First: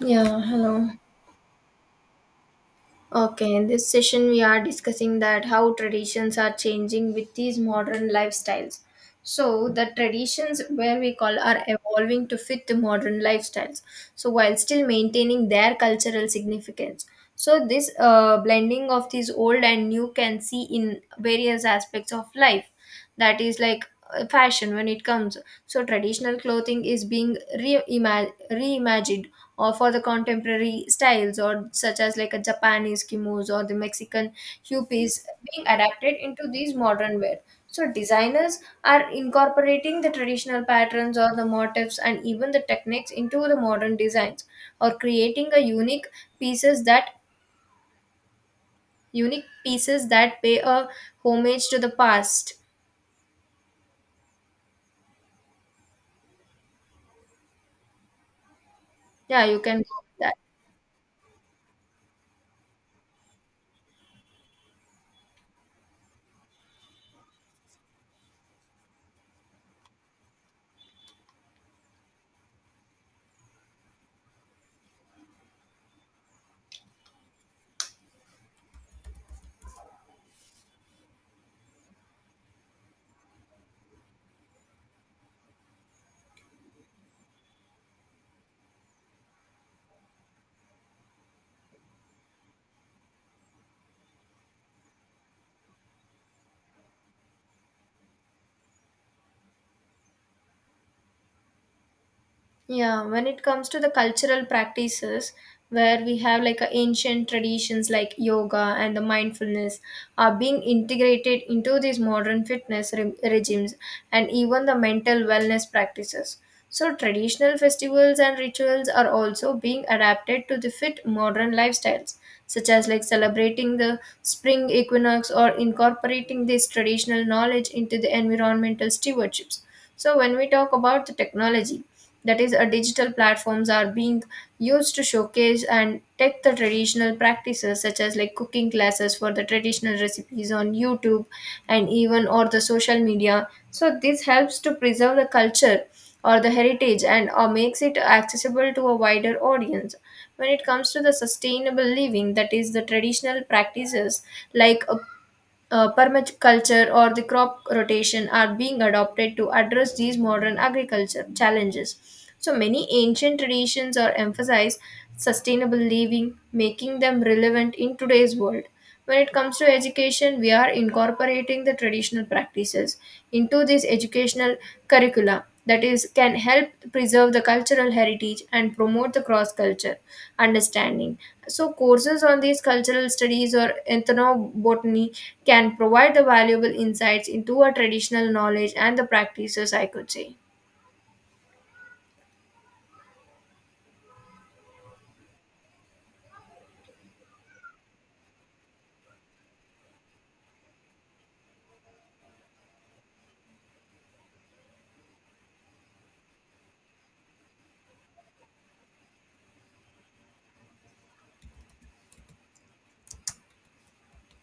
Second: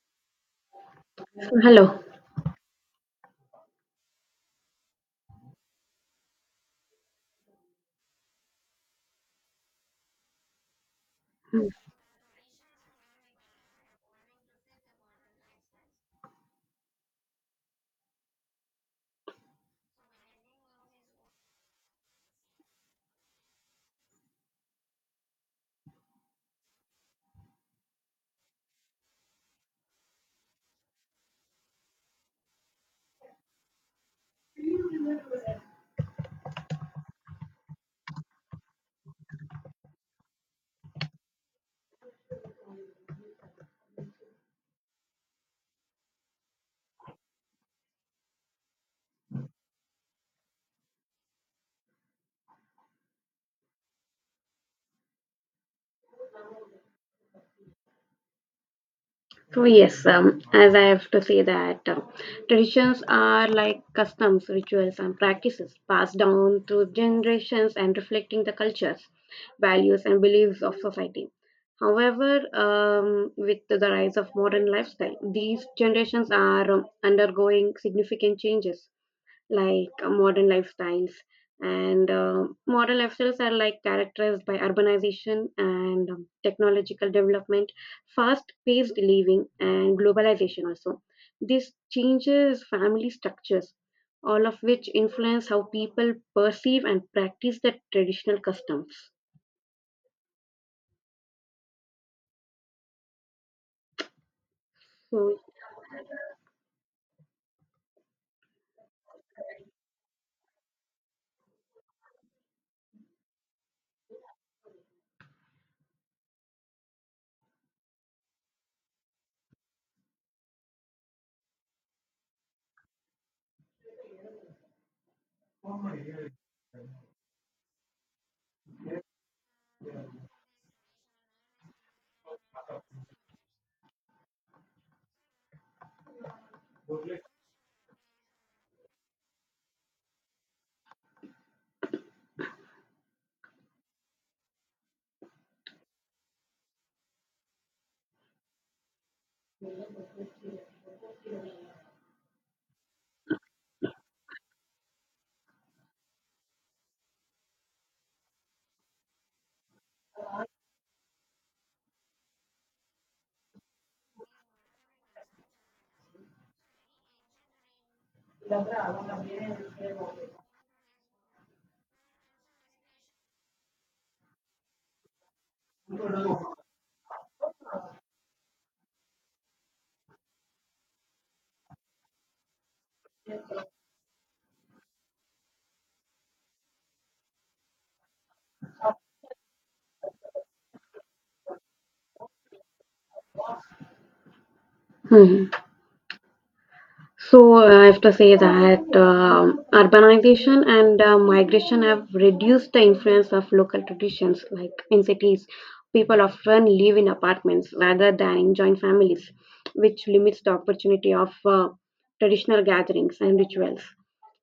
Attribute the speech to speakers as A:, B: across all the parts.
A: Yeah, hello.
B: Hello.
A: Okay, in this session we are discussing that how traditions are changing with these modern lifestyles. So the traditions where we call are evolving to fit the modern lifestyles, so while still maintaining their cultural significance. So this blending of these old and new can see in various aspects of life, that is like fashion. When it comes, so traditional clothing is being reimagined or for the contemporary styles, or such as like a Japanese kimonos or the Mexican hupis being adapted into these modern wear. So designers are incorporating the traditional patterns or the motifs and even the techniques into the modern designs, or creating a pieces that unique pieces that pay a homage to the past. Yeah, you can go with that.
B: As I have to say that traditions are like customs, rituals, and practices passed down through generations and reflecting the cultures, values, and beliefs of society. However, with the rise of modern lifestyle, these generations are undergoing significant changes. Like modern lifestyles. And modern lifestyles are like characterized by urbanization and technological development, fast paced living, and globalization also. This changes family structures, all of which influence how people perceive and practice their traditional customs.
A: Yeah, when it comes to the cultural practices, where we have like a ancient traditions like yoga and the mindfulness are being integrated into these modern fitness regimes and even the mental wellness practices. So, traditional festivals and rituals are also being adapted to the fit modern lifestyles, such as like celebrating the spring equinox or incorporating this traditional knowledge into the environmental stewardships. So, when we talk about the technology, that is digital platforms are being used to showcase and take the traditional practices, such as like cooking classes for the traditional recipes on YouTube and even or the social media. So this helps to preserve the culture or the heritage, and makes it accessible to a wider audience. When it comes to the sustainable living, that is the traditional practices like permaculture or the crop rotation are being adopted to address these modern agriculture challenges. So many ancient traditions are emphasized sustainable living, making them relevant in today's world. When it comes to education, we are incorporating the traditional practices into this educational curricula, that is can help preserve the cultural heritage and promote the cross culture understanding. So courses on these cultural studies or ethnobotany can provide the valuable insights into our traditional knowledge and the practices, I could say.
B: So, I have to say that urbanization and migration have reduced the influence of local traditions. Like in cities, people often live in apartments rather than in joint families, which limits the opportunity of traditional gatherings and rituals.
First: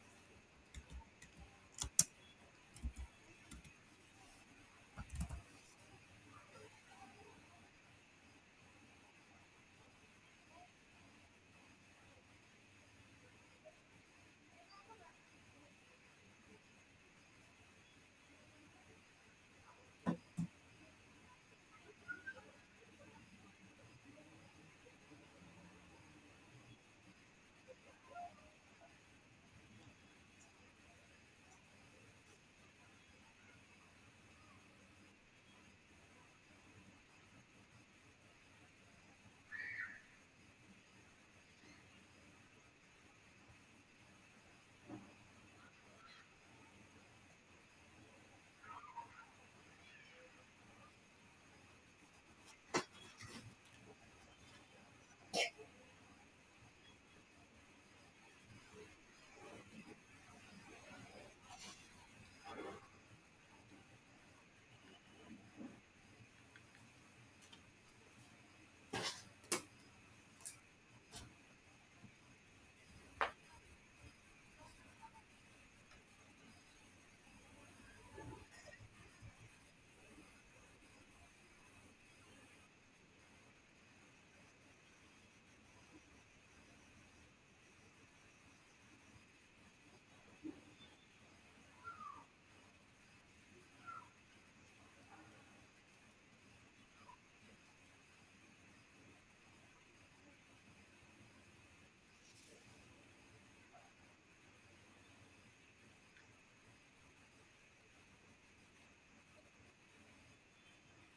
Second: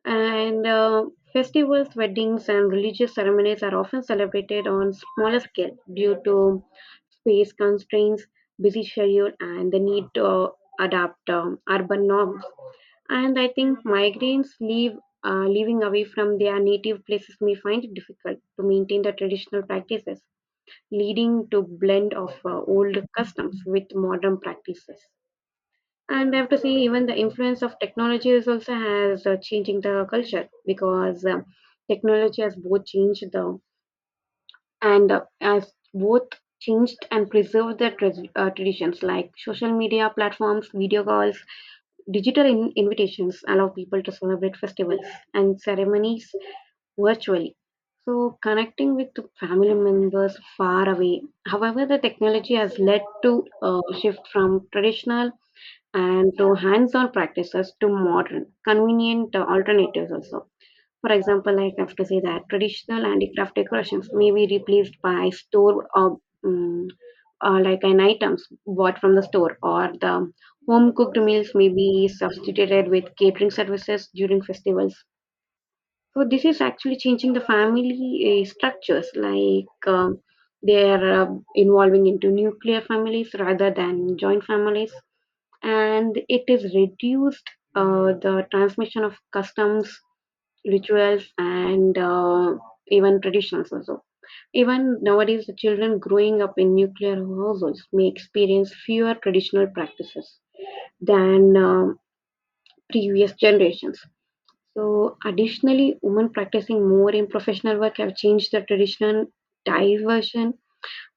B: And festivals, weddings, and religious ceremonies are often celebrated on smaller scale due to space constraints, busy schedule, and the need to adapt urban norms. And I think migrants leave, living away from their native places may find it difficult to maintain the traditional practices, leading to blend of old customs with modern practices. And I have to say, even the influence of technology is also has changing the culture because technology has both changed the and has both changed and preserved the traditions like social media platforms, video calls, digital invitations allow people to celebrate festivals and ceremonies virtually, so connecting with the family members far away. However, the technology has led to a shift from traditional and to hands on practices to modern, convenient alternatives also. For example, like I have to say that traditional handicraft decorations may be replaced by store or um, like an items bought from the store, or the home cooked meals may be substituted with catering services during festivals. So this is actually changing the family structures, like um, they are involving into nuclear families rather than joint families, and it is reduced the transmission of customs, rituals, and even traditions also. Even nowadays, the children growing up in nuclear households may experience fewer traditional practices than previous generations. So additionally, women practicing more in professional work have changed the traditional diversion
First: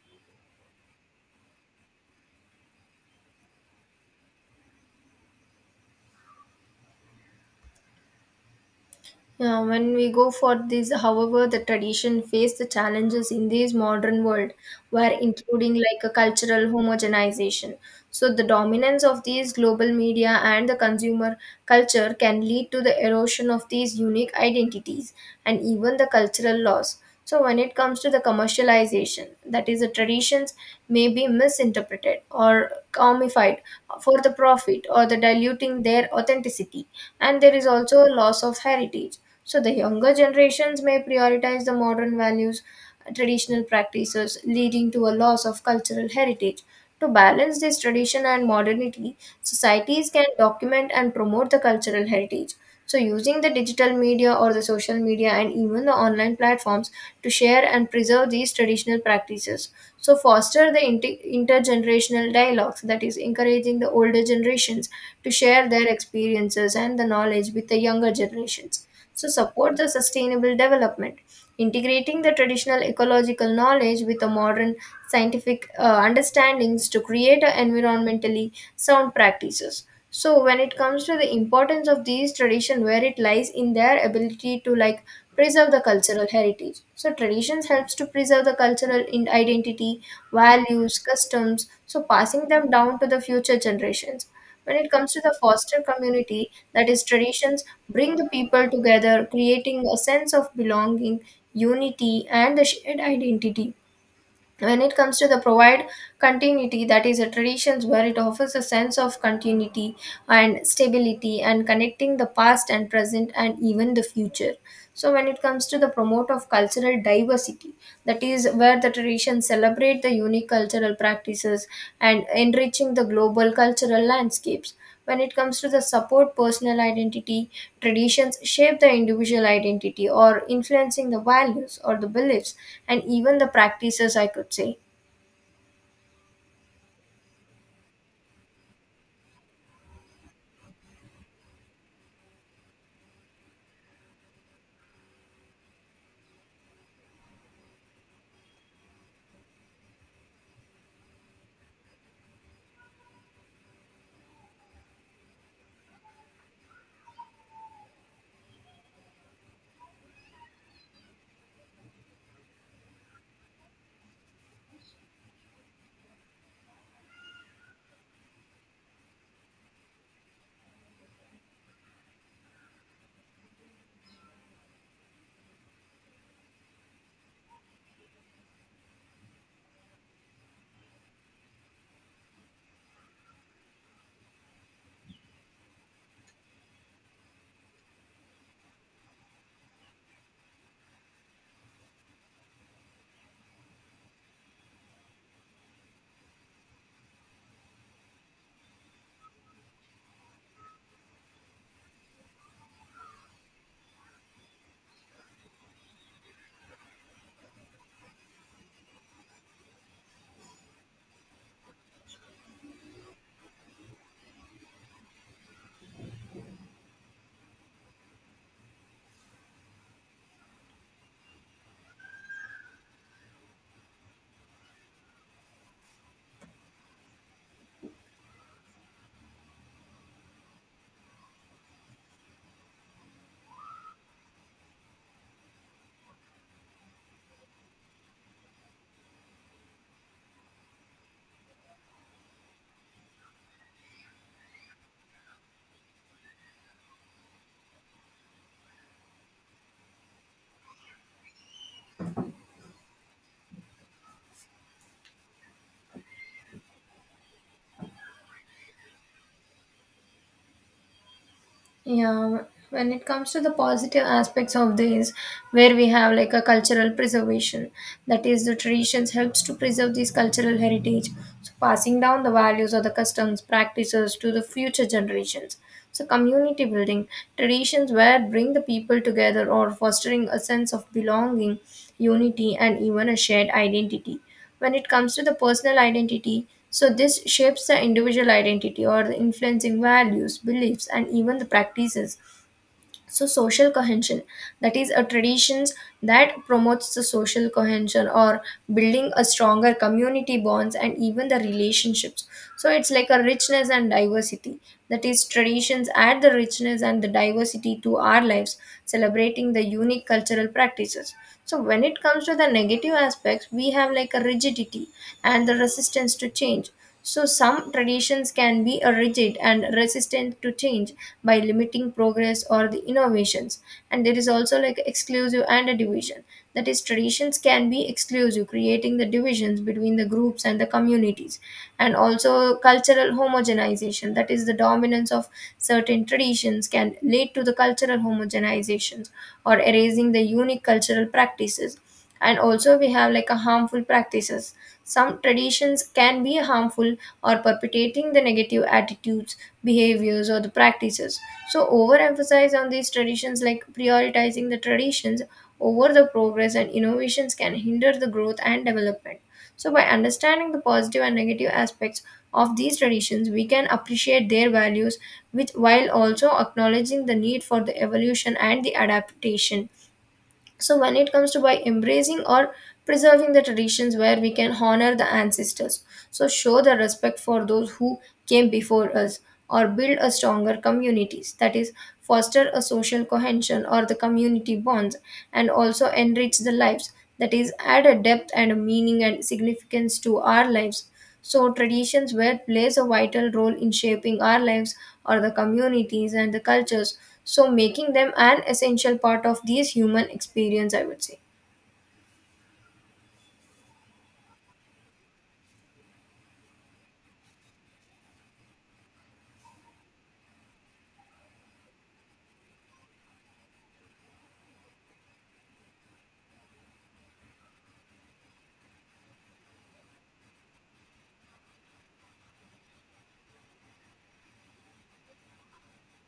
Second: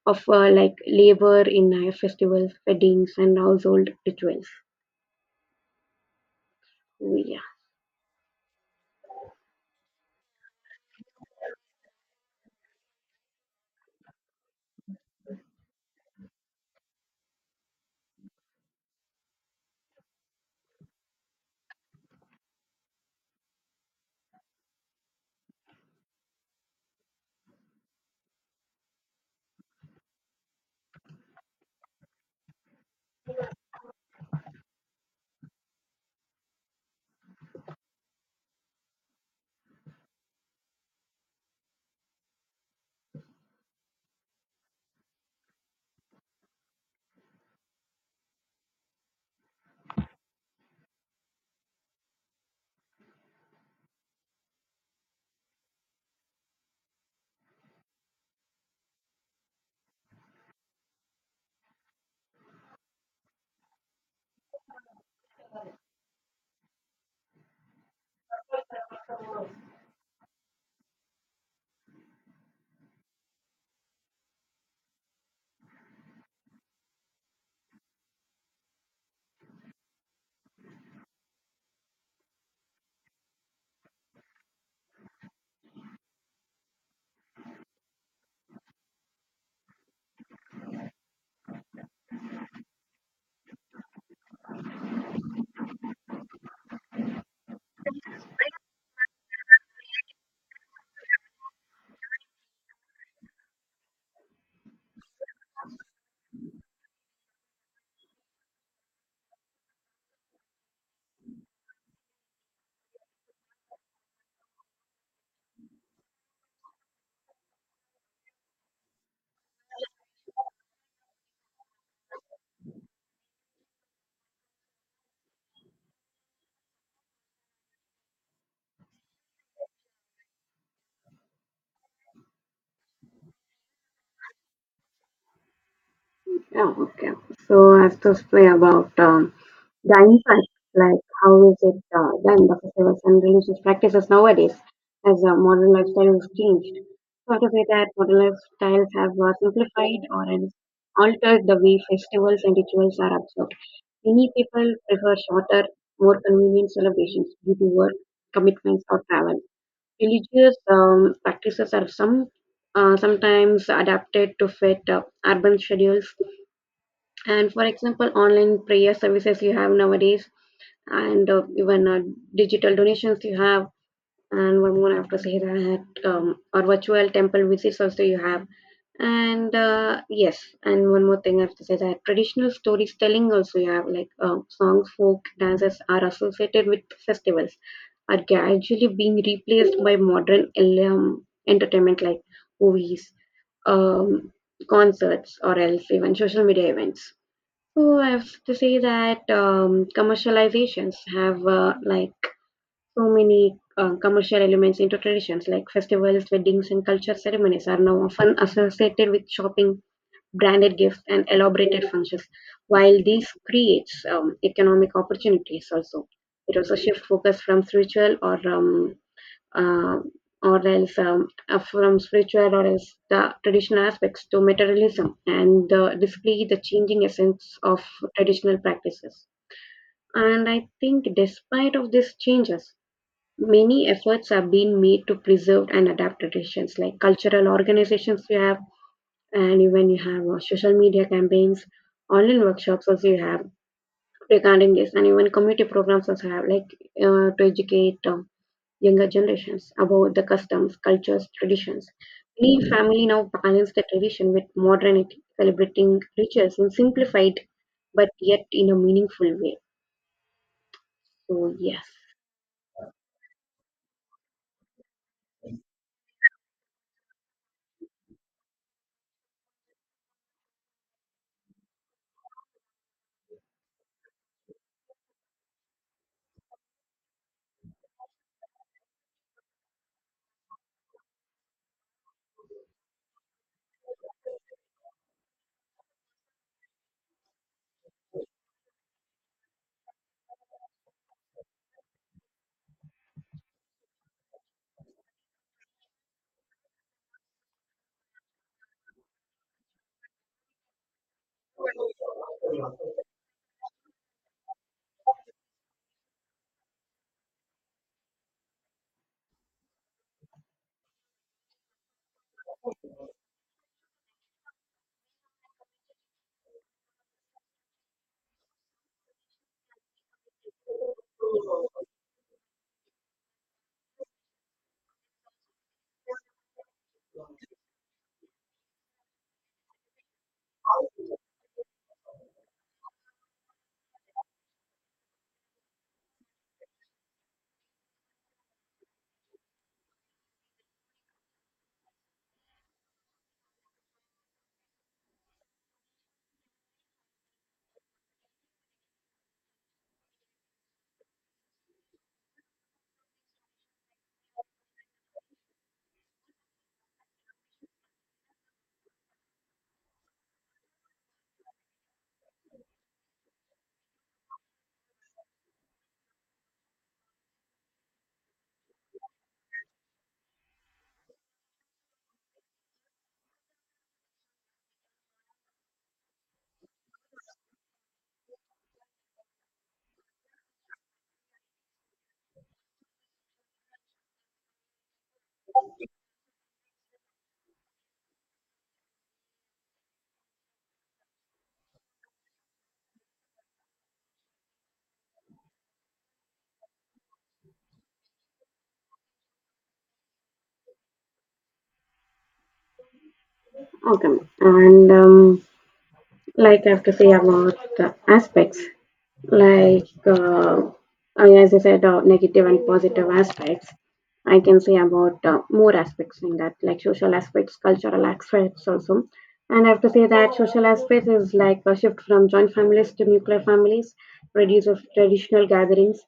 B: of like labor in festivals, weddings, and household rituals. Yeah.
A: Yeah, when we go for this, however, the tradition face the challenges in this modern world, where including like a cultural homogenization. So the dominance of these global media and the consumer culture can lead to the erosion of these unique identities and even the cultural loss. So, when it comes to the commercialization, that is, the traditions may be misinterpreted or comified for the profit or the diluting their authenticity, and there is also a loss of heritage. So, the younger generations may prioritize the modern values, traditional practices, leading to a loss of cultural heritage. To balance this tradition and modernity, societies can document and promote the cultural heritage, so, using the digital media or the social media and even the online platforms to share and preserve these traditional practices. So, foster the intergenerational dialogues, that is encouraging the older generations to share their experiences and the knowledge with the younger generations. So support the sustainable development, integrating the traditional ecological knowledge with the modern scientific understandings to create a environmentally sound practices. So when it comes to the importance of these tradition, where it lies in their ability to, like, preserve the cultural heritage. So traditions helps to preserve the cultural identity, values, customs, so passing them down to the future generations. When it comes to the foster community, that is, traditions bring the people together, creating a sense of belonging, unity, and the shared identity. When it comes to the provide continuity, that is a traditions where it offers a sense of continuity and stability, and connecting the past and present and even the future. So when it comes to the promote of cultural diversity, that is where the traditions celebrate the unique cultural practices and enriching the global cultural landscapes. When it comes to the support personal identity, traditions shape the individual identity or influencing the values or the beliefs and even the practices, I could say.
B: Yeah, okay. So, as to say about the impact, like how is it done, the festivals and religious practices nowadays as modern lifestyle has changed. So to say that modern lifestyles have simplified or else altered the way festivals and rituals are observed. Many people prefer shorter, more convenient celebrations due to work, commitments, or travel. Religious practices are sometimes adapted to fit urban schedules. And for example, online prayer services you have nowadays, and even digital donations you have, and one more I have to say that or virtual temple visits also you have. And yes, and one more thing I have to say that traditional storytelling also you have, like songs, folk dances are associated with festivals, are gradually being replaced by modern entertainment like movies, um, concerts, or else even social media events. Oh, I have to say that commercializations have like so many commercial elements into traditions, like festivals, weddings, and culture ceremonies are now often associated with shopping, branded gifts, and elaborated functions. While these creates economic opportunities, also it also shifts focus from spiritual um, or else from spiritual or else the traditional aspects to materialism, and display the changing essence of traditional practices. And I think despite of these changes, many efforts have been made to preserve and adapt traditions, like cultural organizations you have, and even you have social media campaigns, online workshops also you have regarding this, and even community programs also have, like to educate younger generations about the customs, cultures, traditions. Many family now balance the tradition with modernity, celebrating rituals in simplified but yet in a meaningful way. So yes,
A: Yeah, when it comes to the positive aspects of this, where we have like a cultural preservation, that is, the traditions helps to preserve this cultural heritage. So passing down the values or the customs practices to the future generations. So community building, traditions where bring the people together or fostering a sense of belonging, unity, and even a shared identity. When it comes to the personal identity, so this shapes the individual identity or the influencing values, beliefs, and even the practices. So social cohesion, that is a traditions that promotes the social cohesion or building a stronger community bonds and even the relationships. So it's like a richness and diversity, that is traditions add the richness and the diversity to our lives, celebrating the unique cultural practices. So when it comes to the negative aspects, we have like a rigidity and the resistance to change. So, some traditions can be rigid and resistant to change, by limiting progress or the innovations. And there is also like exclusive and a division. That is, traditions can be exclusive, creating the divisions between the groups and the communities. And also, cultural homogenization, that is, the dominance of certain traditions can lead to the cultural homogenizations or erasing the unique cultural practices. And also we have like a harmful practices, some traditions can be harmful or perpetuating the negative attitudes, behaviors, or the practices. So overemphasize on these traditions, like prioritizing the traditions over the progress and innovations can hinder the growth and development. So by understanding the positive and negative aspects of these traditions, we can appreciate their values, which while also acknowledging the need for the evolution and the adaptation. So when it comes to, by embracing or preserving the traditions, where we can honor the ancestors, so show the respect for those who came before us, or build a stronger communities, that is foster a social cohesion or the community bonds, and also enrich the lives, that is add a depth and a meaning and significance to our lives. So, traditions where plays a vital role in shaping our lives or the communities and the cultures. So, making them an essential part of these human experience, I would say.
B: okay. And like I have to say about the aspects. like uh, as I said, negative and positive aspects. I can say about more aspects in that, like social aspects, cultural aspects also. And I have to say that social aspects is like a shift from joint families to nuclear families, reduce of traditional gatherings,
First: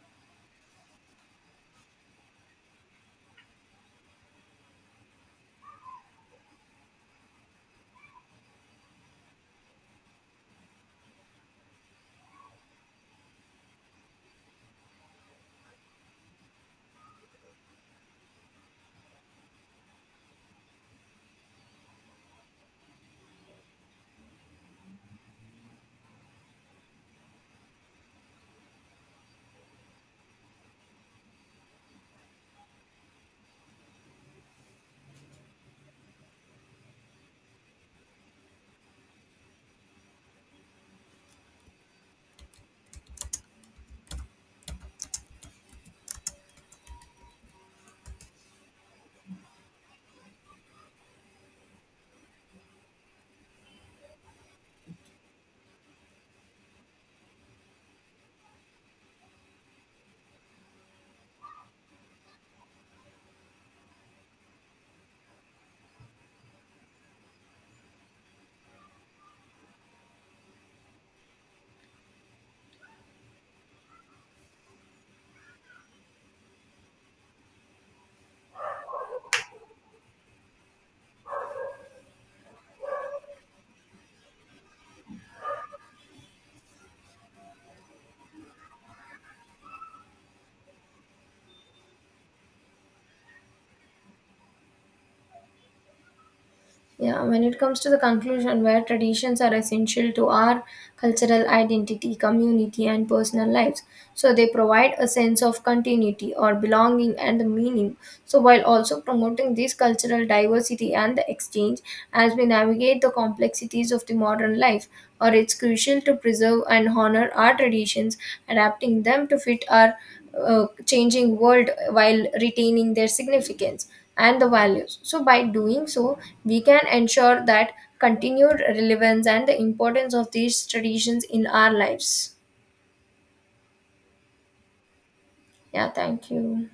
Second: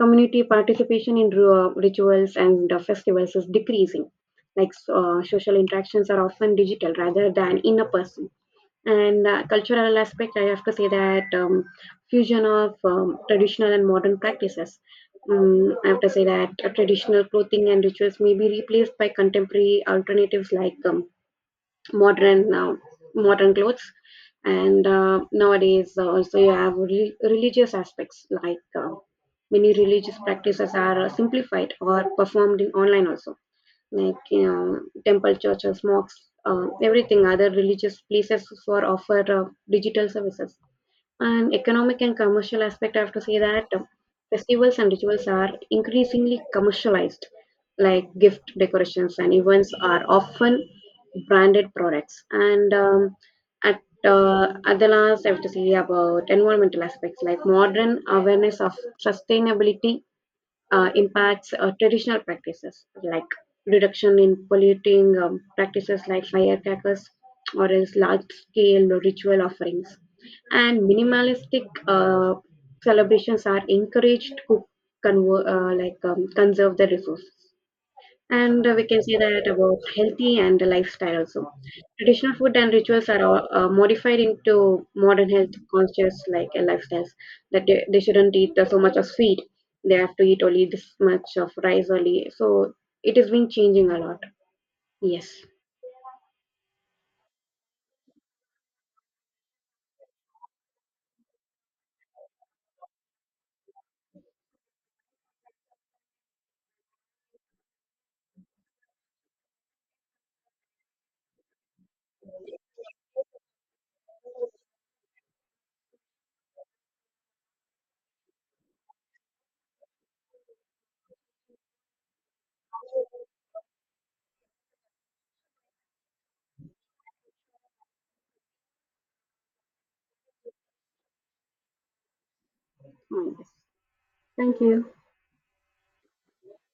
B: community participation in rituals and festivals is decreasing. Like so, social interactions are often digital rather than in a person. And Cultural aspect, I have to say that fusion of traditional and modern practices. I have to say that traditional clothing and rituals may be replaced by contemporary alternatives, like modern uh, modern clothes. And nowadays, also you have religious aspects, like many religious practices are simplified or performed in online also, like you know, temple, churches, mosques, everything, other religious places for offer digital services. And economic and commercial aspect, I have to say that festivals and rituals are increasingly commercialized, like gift decorations and events are often branded products. And at at the last, I have to say about environmental aspects, like modern awareness of sustainability impacts traditional practices like reduction in polluting practices like firecrackers or else large scale ritual offerings, and minimalistic celebrations are encouraged to like conserve the resources. And We can say that about healthy and the lifestyle also. Traditional food and rituals are all, modified into modern health conscious like lifestyles, that they shouldn't eat so much of sweet, they have to eat only this much of rice only, so it has been changing a lot. Yes.
A: Yeah, when it comes to the conclusion, where traditions are essential to our cultural identity, community, and personal lives. So they provide a sense of continuity or belonging and the meaning. So while also promoting this cultural diversity and the exchange, as we navigate the complexities of the modern life, or it's crucial to preserve and honor our traditions, adapting them to fit our changing world while retaining their significance and the values. So, by doing so, we can ensure that continued relevance and the importance of these traditions in our lives.
B: Mm, yes. Thank you.
A: Yeah, thank you.